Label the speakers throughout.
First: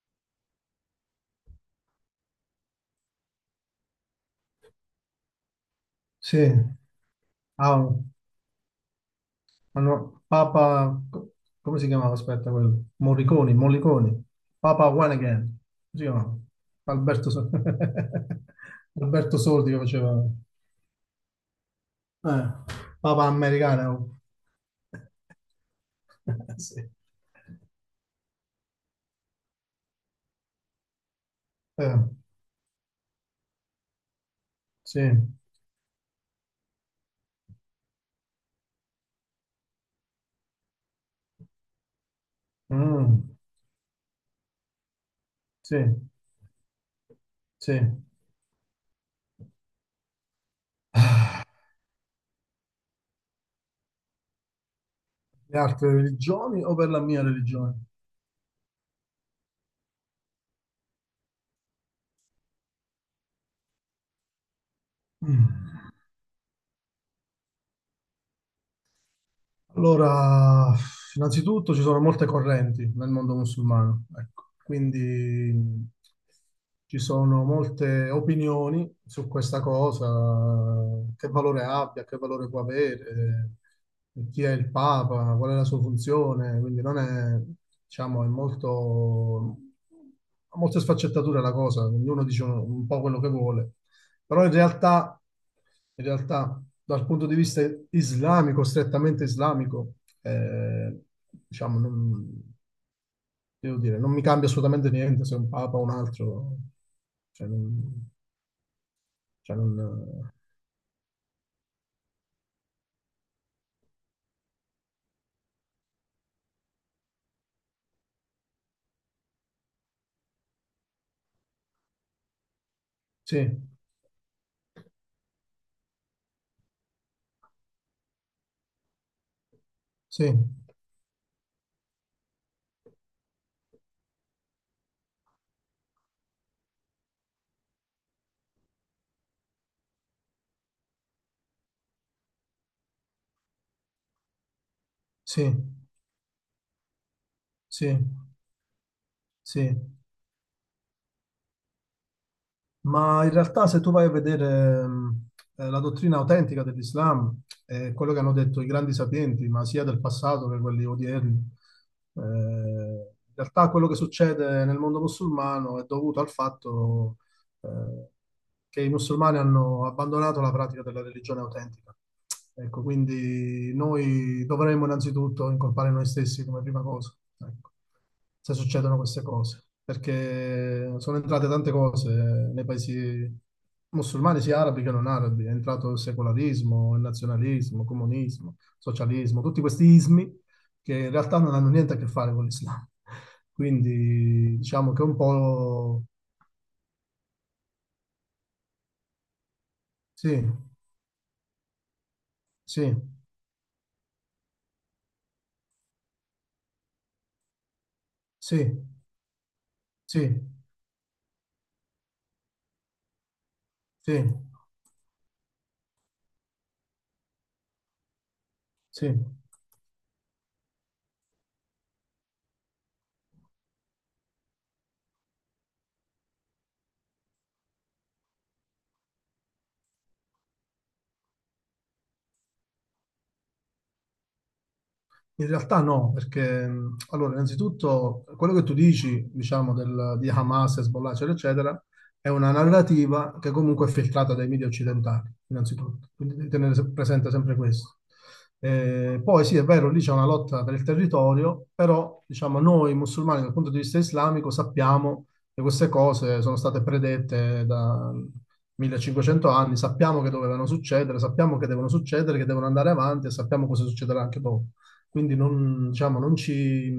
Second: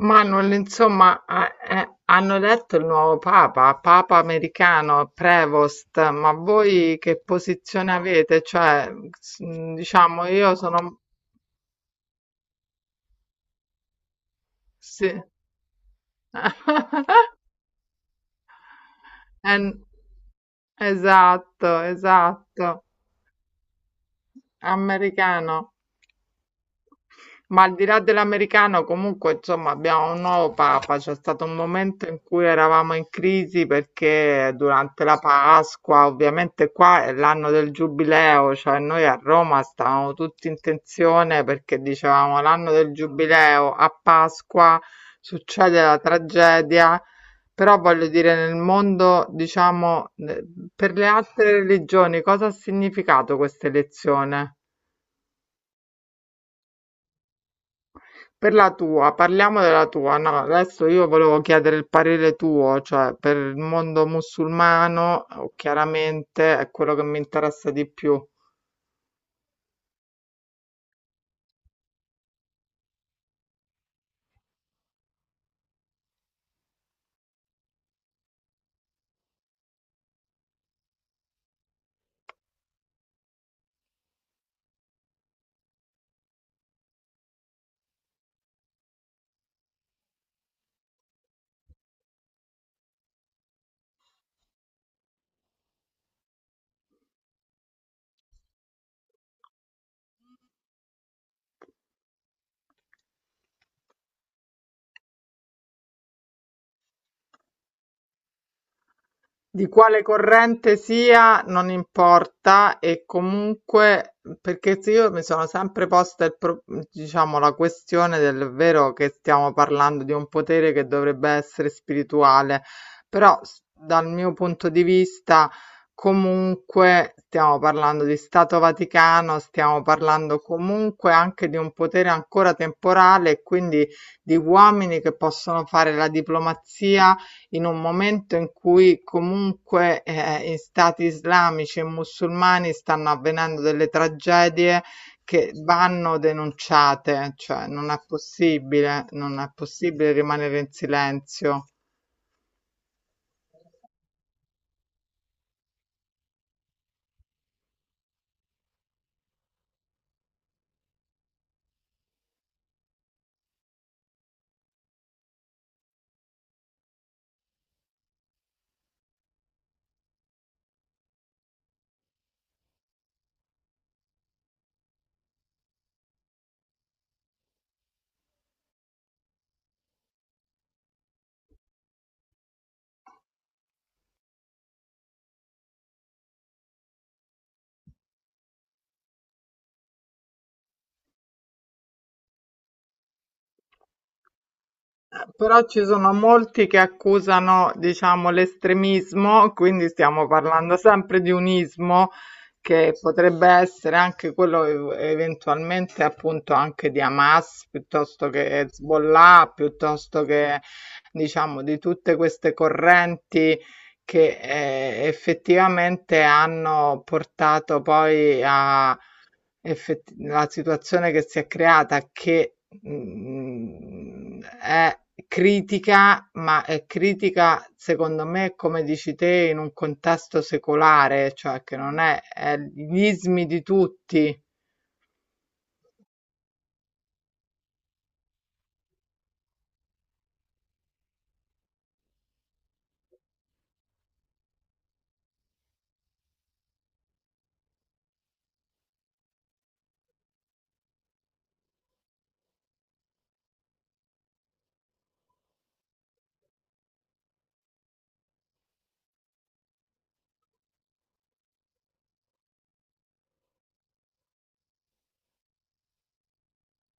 Speaker 1: Manuel, insomma, hanno eletto il nuovo papa, papa americano, Prevost, ma
Speaker 2: Sì,
Speaker 1: voi che
Speaker 2: ah,
Speaker 1: posizione avete? Cioè, diciamo, io sono...
Speaker 2: Papa, come si chiamava? Aspetta, quello. Morricone, Mollicone, Papa One
Speaker 1: Sì.
Speaker 2: Again, come si chiamava? Alberto, So- Alberto Sordi
Speaker 1: Eh,
Speaker 2: che faceva,
Speaker 1: esatto,
Speaker 2: eh,
Speaker 1: esatto,
Speaker 2: Papa americano.
Speaker 1: americano.
Speaker 2: Sì,
Speaker 1: Ma al di là dell'americano, comunque, insomma, abbiamo un nuovo papa. C'è stato un momento
Speaker 2: eh,
Speaker 1: in cui eravamo in crisi perché
Speaker 2: sì.
Speaker 1: durante la Pasqua, ovviamente qua è l'anno del giubileo, cioè noi a Roma stavamo tutti in tensione perché dicevamo l'anno del
Speaker 2: Mm.
Speaker 1: giubileo, a Pasqua
Speaker 2: Sì,
Speaker 1: succede la tragedia.
Speaker 2: sì,
Speaker 1: Però
Speaker 2: le
Speaker 1: voglio dire, nel mondo, diciamo, per le altre religioni, cosa ha significato questa elezione?
Speaker 2: altre religioni o per la mia religione?
Speaker 1: Per la tua, parliamo della tua. No, adesso io volevo chiedere il parere tuo, cioè per il mondo musulmano,
Speaker 2: Mm.
Speaker 1: chiaramente è quello che mi interessa di più.
Speaker 2: Allora, innanzitutto ci sono molte correnti nel mondo musulmano, ecco. Quindi ci sono molte opinioni su questa cosa, che valore abbia, che valore può avere, chi è il Papa, qual è la sua funzione, quindi non è, diciamo, è molto, ha molte sfaccettature la cosa, ognuno dice un po' quello che vuole. Però in realtà, dal punto di vista islamico, strettamente islamico, eh, diciamo, non, devo dire, non mi cambia assolutamente niente se è un papa o un altro. Cioè, non, cioè
Speaker 1: Di quale corrente sia non importa, e comunque perché se io mi sono sempre posta il diciamo la questione del vero, che stiamo parlando di un potere che dovrebbe essere spirituale, però
Speaker 2: sì,
Speaker 1: dal mio punto di vista comunque stiamo parlando di Stato Vaticano, stiamo
Speaker 2: sì,
Speaker 1: parlando comunque anche di un potere ancora temporale, e quindi di uomini che possono fare la diplomazia in un momento in cui comunque in stati islamici e musulmani stanno avvenendo delle tragedie
Speaker 2: sì,
Speaker 1: che vanno denunciate, cioè
Speaker 2: sì,
Speaker 1: non è possibile, non è
Speaker 2: sì.
Speaker 1: possibile rimanere in silenzio.
Speaker 2: Ma in realtà se tu vai a vedere la dottrina autentica dell'Islam, è quello che hanno detto i grandi sapienti, ma sia del passato che quelli odierni, in realtà quello che succede nel mondo musulmano è dovuto al fatto eh, che i musulmani hanno abbandonato la pratica della religione autentica. Ecco, quindi noi dovremmo innanzitutto incolpare noi stessi come prima cosa, ecco, se succedono queste cose, perché sono entrate tante cose nei paesi musulmani, sia arabi che non arabi, è entrato il secolarismo, il nazionalismo, il comunismo, il socialismo, tutti questi ismi che in realtà non hanno niente a che fare con l'Islam. Quindi diciamo che un
Speaker 1: Però ci
Speaker 2: po'
Speaker 1: sono molti che accusano, diciamo, l'estremismo, quindi stiamo
Speaker 2: sì.
Speaker 1: parlando sempre di un ismo che
Speaker 2: Sì,
Speaker 1: potrebbe essere anche quello eventualmente appunto anche di Hamas, piuttosto che
Speaker 2: sì,
Speaker 1: Hezbollah,
Speaker 2: sì,
Speaker 1: piuttosto che, diciamo, di tutte queste correnti
Speaker 2: sì,
Speaker 1: che effettivamente hanno portato poi a
Speaker 2: sì.
Speaker 1: la situazione che si è creata, che è critica, ma è critica secondo me, come dici te, in un contesto secolare, cioè che non è, è gli ismi di tutti.
Speaker 2: In realtà no, perché allora, innanzitutto quello che tu dici, diciamo, di Hamas, Hezbollah, eccetera, eccetera, è una narrativa che comunque è filtrata dai media occidentali, innanzitutto. Quindi devi tenere presente sempre questo. Poi sì, è vero, lì c'è una lotta per il territorio, però diciamo, noi musulmani dal punto di vista islamico sappiamo che queste cose sono state predette da 1500 anni, sappiamo che dovevano succedere, sappiamo che devono succedere, che devono andare avanti e sappiamo cosa succederà anche dopo. Quindi non, diciamo, non ci,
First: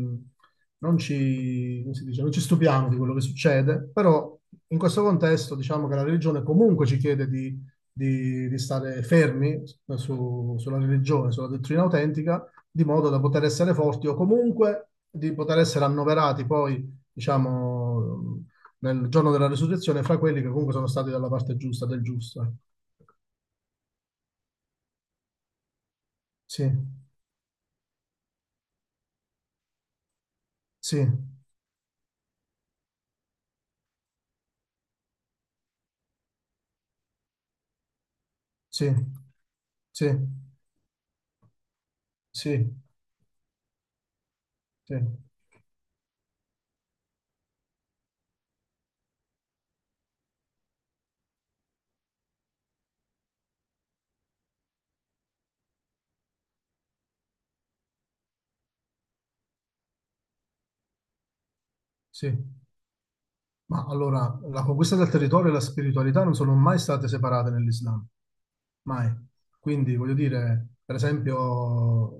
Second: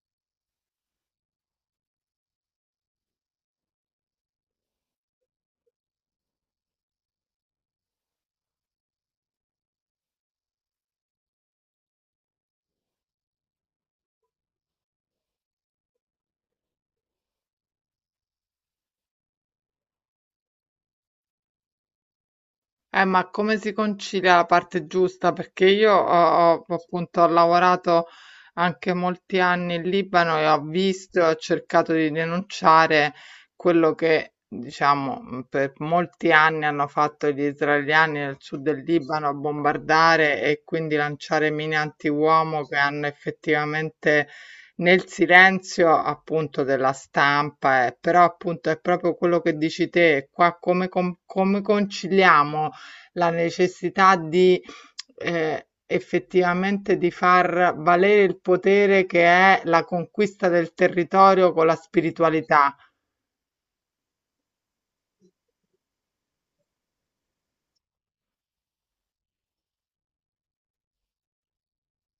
Speaker 2: non ci, come si dice, non ci stupiamo di quello che succede, però in questo contesto diciamo che la religione comunque ci chiede di, di stare fermi sulla religione, sulla dottrina autentica, di modo da poter essere forti o comunque di poter essere annoverati poi, diciamo, nel giorno della risurrezione fra quelli che comunque sono stati dalla parte giusta, del giusto.
Speaker 1: Ma come si concilia la parte giusta? Perché io ho,
Speaker 2: Sì,
Speaker 1: appunto ho lavorato anche molti anni in Libano e ho
Speaker 2: sì,
Speaker 1: visto e ho cercato di denunciare quello che, diciamo, per molti anni hanno fatto gli israeliani nel sud del
Speaker 2: sì,
Speaker 1: Libano,
Speaker 2: sì,
Speaker 1: bombardare e quindi lanciare mine antiuomo
Speaker 2: sì,
Speaker 1: che hanno effettivamente
Speaker 2: sì,
Speaker 1: nel silenzio appunto della stampa, eh. Però appunto è proprio quello che dici te, qua come come conciliamo? La necessità di effettivamente di far valere il potere che è la conquista del territorio con la
Speaker 2: sì.
Speaker 1: spiritualità.
Speaker 2: Ma allora, la conquista del territorio e la spiritualità non sono mai state separate nell'Islam, mai. Quindi, voglio dire, per esempio,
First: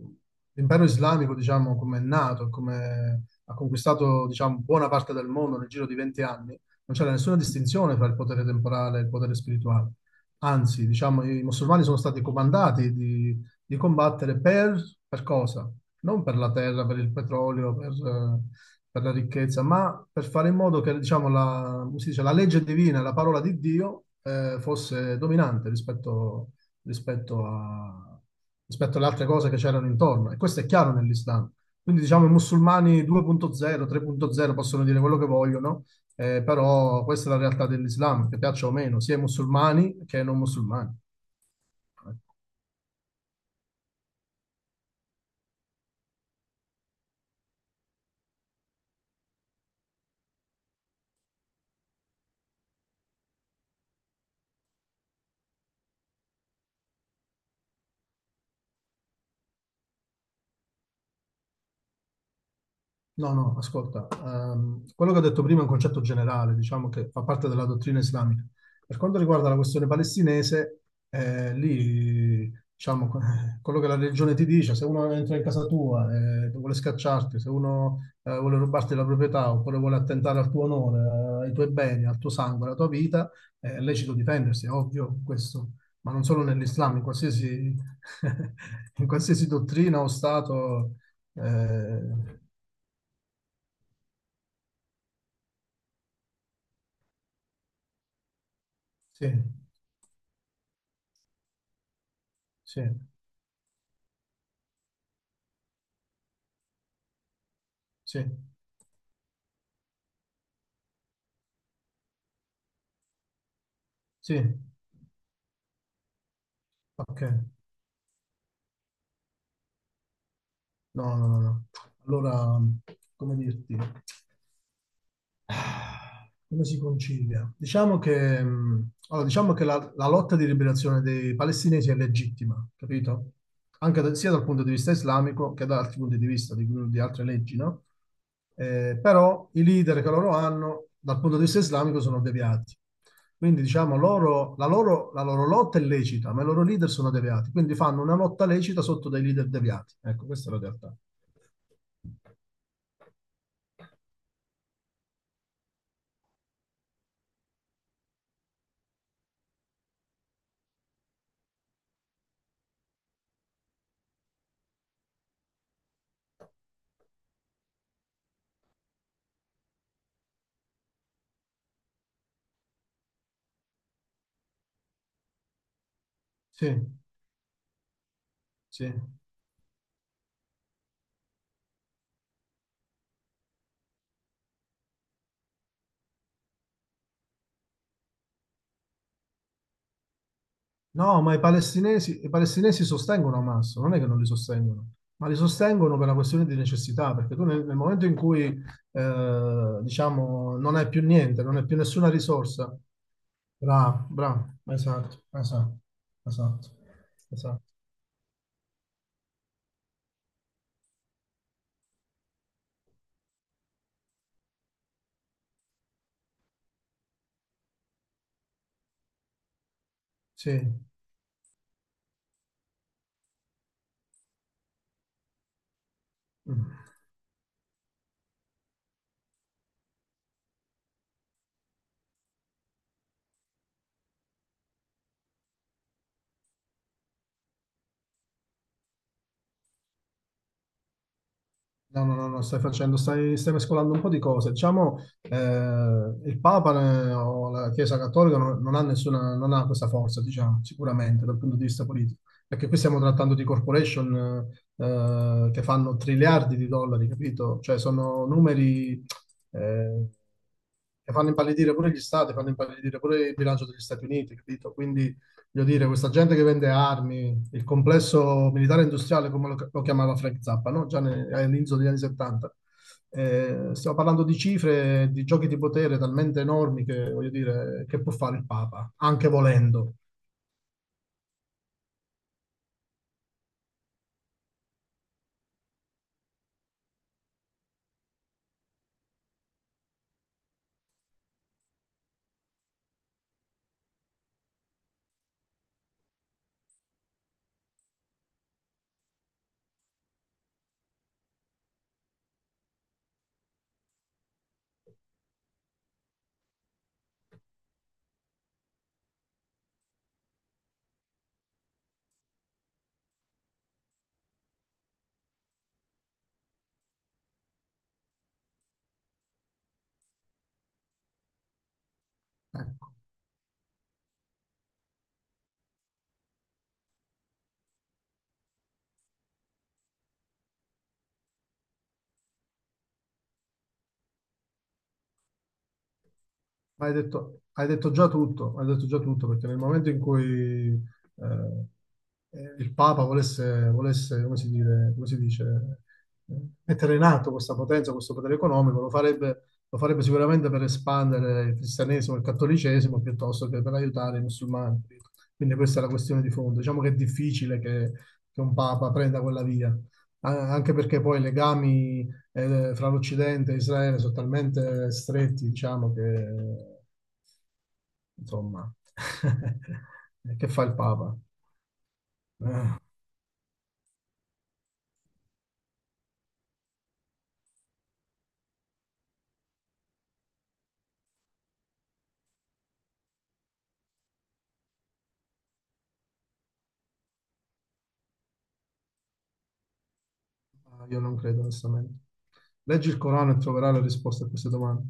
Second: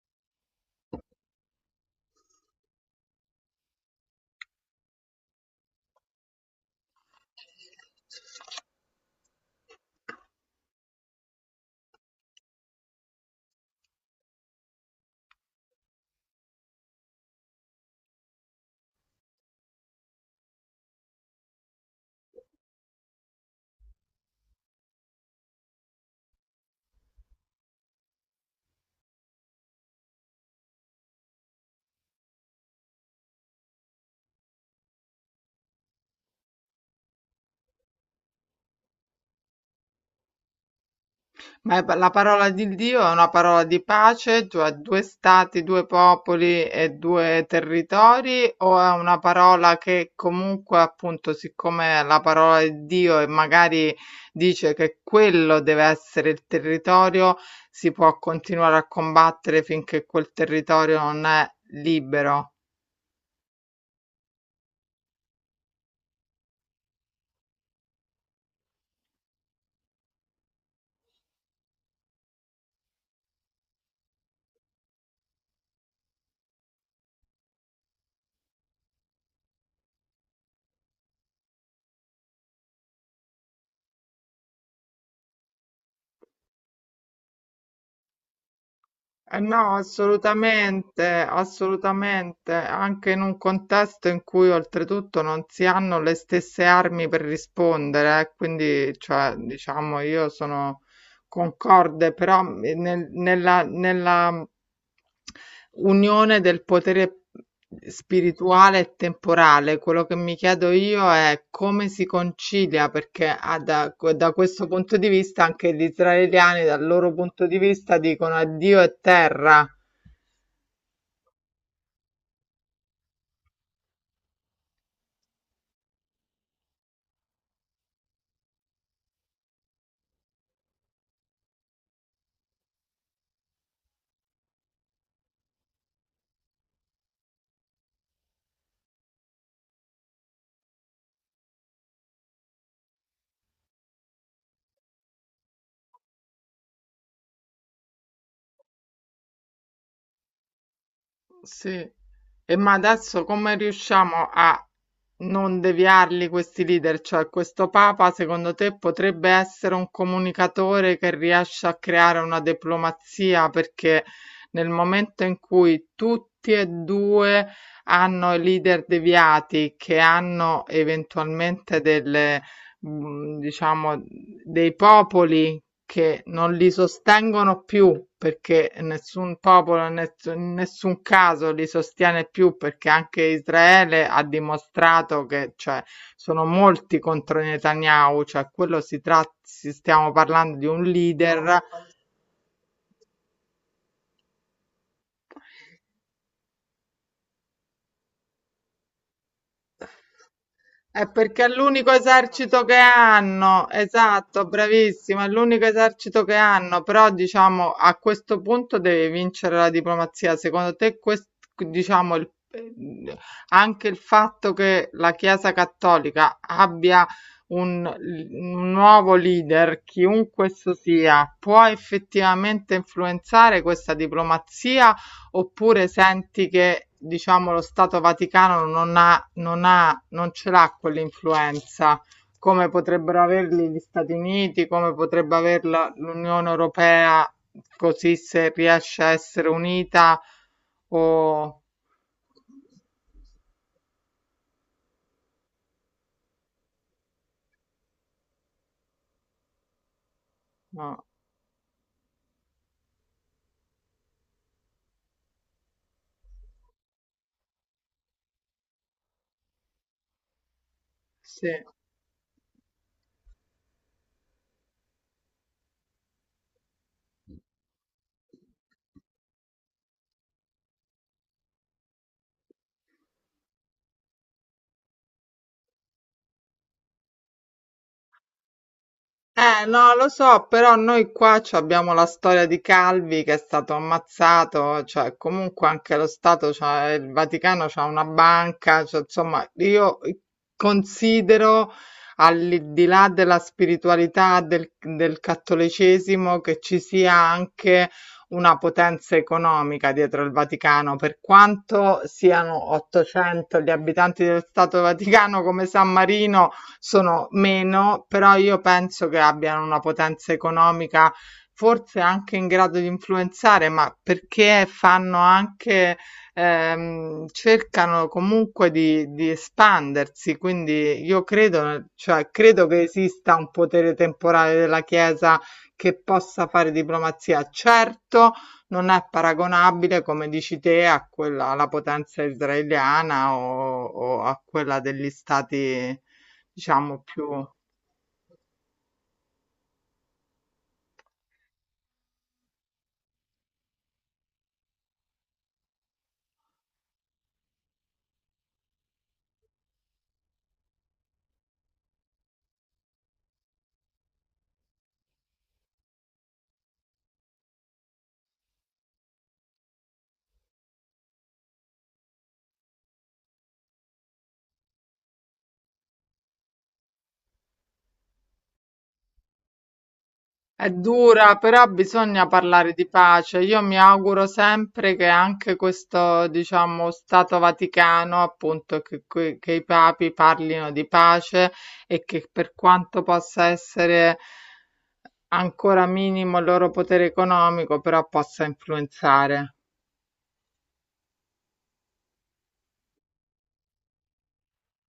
Speaker 2: l'impero islamico, diciamo, come è nato, come ha conquistato, diciamo, buona parte del mondo nel giro di 20 anni, non c'era nessuna distinzione tra il potere temporale e il potere spirituale. Anzi, diciamo, i musulmani sono stati comandati di, combattere per, cosa? Non per la terra, per il petrolio, per la ricchezza, ma per fare in modo che, diciamo, la, come si dice, la legge divina, la parola di Dio, fosse dominante rispetto, rispetto a- rispetto alle altre cose che c'erano intorno. E questo è chiaro nell'Islam. Quindi, diciamo, i musulmani 2.0, 3.0 possono dire quello che vogliono, però questa è la realtà dell'Islam, che piaccia o meno, sia ai musulmani che ai non musulmani.
Speaker 1: Ma la parola di Dio è una parola di pace, cioè due stati, due popoli e due territori, o è una parola che comunque, appunto, siccome è la parola di Dio e magari dice che quello deve essere il territorio, si può continuare a combattere finché quel territorio non è libero?
Speaker 2: No, no, ascolta, quello che ho detto prima è un concetto generale, diciamo che fa parte della dottrina islamica. Per quanto riguarda la questione palestinese, lì, diciamo, quello che la religione ti dice, se uno entra in casa tua e vuole scacciarti, se uno vuole rubarti la proprietà oppure vuole attentare al tuo onore, ai tuoi beni, al tuo sangue, alla tua vita, è lecito difendersi, è ovvio questo, ma non solo nell'Islam, in qualsiasi, in qualsiasi
Speaker 1: No,
Speaker 2: dottrina o stato.
Speaker 1: assolutamente,
Speaker 2: eh,
Speaker 1: assolutamente, anche in un contesto in cui oltretutto non si hanno le stesse armi per rispondere, eh. Quindi,
Speaker 2: Sì,
Speaker 1: cioè, diciamo, io sono concorde però
Speaker 2: sì,
Speaker 1: nella, nella unione del potere
Speaker 2: sì,
Speaker 1: spirituale e temporale. Quello che mi chiedo io è come si concilia, perché da, da
Speaker 2: sì,
Speaker 1: questo punto di vista anche gli israeliani, dal loro
Speaker 2: ok.
Speaker 1: punto di vista, dicono addio e terra.
Speaker 2: No, no, no, no. Allora, come dirti? Come si concilia? Diciamo che, allora, diciamo che la, lotta di liberazione dei palestinesi è legittima, capito? Anche sia dal punto di vista islamico che da altri punti di vista, di, altre leggi, no? Però i leader che loro hanno, dal punto di vista islamico, sono deviati. Quindi, diciamo, loro, la loro, lotta è lecita, ma i loro leader sono deviati. Quindi fanno una lotta lecita sotto dei leader deviati. Ecco, questa è la realtà.
Speaker 1: Sì. E ma adesso come riusciamo a non deviarli questi leader? Cioè, questo Papa, secondo te, potrebbe essere un comunicatore che riesce a creare una diplomazia? Perché nel momento in cui tutti e due hanno i leader deviati, che hanno eventualmente delle, diciamo, dei popoli che non
Speaker 2: Sì,
Speaker 1: li sostengono più, perché
Speaker 2: sì.
Speaker 1: nessun popolo, in nessun caso li sostiene più, perché anche Israele ha dimostrato che, cioè, sono molti contro Netanyahu, cioè quello si tratta, stiamo parlando di un
Speaker 2: No, ma
Speaker 1: leader.
Speaker 2: i palestinesi sostengono Hamas, non è che non li sostengono, ma li sostengono per una questione di necessità, perché tu nel, momento in cui, diciamo, non hai più
Speaker 1: È perché
Speaker 2: niente,
Speaker 1: è
Speaker 2: non hai più
Speaker 1: l'unico
Speaker 2: nessuna
Speaker 1: esercito
Speaker 2: risorsa,
Speaker 1: che hanno,
Speaker 2: bravo,
Speaker 1: esatto,
Speaker 2: bravo, esatto,
Speaker 1: bravissima, è l'unico
Speaker 2: esatto,
Speaker 1: esercito che
Speaker 2: esatto,
Speaker 1: hanno, però
Speaker 2: esatto,
Speaker 1: diciamo a questo punto devi vincere la diplomazia. Secondo te, diciamo, anche il fatto che la Chiesa Cattolica abbia un nuovo leader, chiunque esso
Speaker 2: sì.
Speaker 1: sia, può effettivamente influenzare questa diplomazia, oppure senti
Speaker 2: Mm.
Speaker 1: che diciamo lo Stato Vaticano non ha, non ha, non ce l'ha quell'influenza come potrebbero averli gli Stati Uniti, come potrebbe averla l'Unione Europea, così se riesce a essere unita o
Speaker 2: No, no, no, no, stai facendo, stai, mescolando un po' di cose. Diciamo, il Papa o la Chiesa Cattolica non ha nessuna, non ha questa forza, diciamo,
Speaker 1: no,
Speaker 2: sicuramente dal punto di vista politico. Perché qui stiamo trattando di corporation che fanno triliardi di dollari, capito? Cioè sono numeri eh, che fanno
Speaker 1: sì.
Speaker 2: impallidire pure gli stati, fanno impallidire pure il bilancio degli Stati Uniti, capito? Quindi, voglio dire, questa gente che vende armi, il complesso militare industriale, come lo chiamava Frank Zappa, no? Già all'inizio degli anni 70. Stiamo parlando di cifre, di giochi di potere talmente enormi che, voglio dire, che può fare il Papa, anche
Speaker 1: No,
Speaker 2: volendo.
Speaker 1: lo so, però noi qua ci abbiamo la storia di Calvi che è stato ammazzato, cioè comunque anche lo Stato, il Vaticano c'ha una banca, cioè, insomma, io considero, al di là della spiritualità del, del cattolicesimo, che ci sia anche una potenza economica dietro il Vaticano. Per quanto siano 800 gli abitanti dello Stato Vaticano, come San Marino sono meno, però io penso che abbiano una potenza economica forse anche in grado di influenzare, ma perché fanno anche, cercano comunque di espandersi, quindi io credo, cioè, credo che
Speaker 2: Ecco.
Speaker 1: esista un potere temporale della Chiesa che possa fare diplomazia. Certo, non è paragonabile, come dici te, a quella, alla potenza israeliana o a quella degli stati. Diciamo più
Speaker 2: Hai detto già tutto, hai detto già tutto, perché nel momento in cui il Papa volesse, come si dice, eh, mettere in atto questa potenza, questo potere economico, lo farebbe sicuramente per espandere il cristianesimo e il cattolicesimo piuttosto che per aiutare i musulmani. Quindi questa è la questione di fondo. Diciamo che è difficile che, un Papa prenda quella via, anche perché poi i legami fra l'Occidente e Israele sono talmente stretti, diciamo, che insomma, che fa
Speaker 1: è
Speaker 2: il Papa?
Speaker 1: dura, però bisogna parlare
Speaker 2: Eh,
Speaker 1: di pace. Io mi auguro sempre che anche questo, diciamo, Stato Vaticano, appunto, che, che i papi parlino di pace e che, per quanto possa essere ancora minimo il loro potere economico, però possa influenzare.
Speaker 2: io non credo, onestamente. Leggi il Corano e troverai le risposte a queste domande.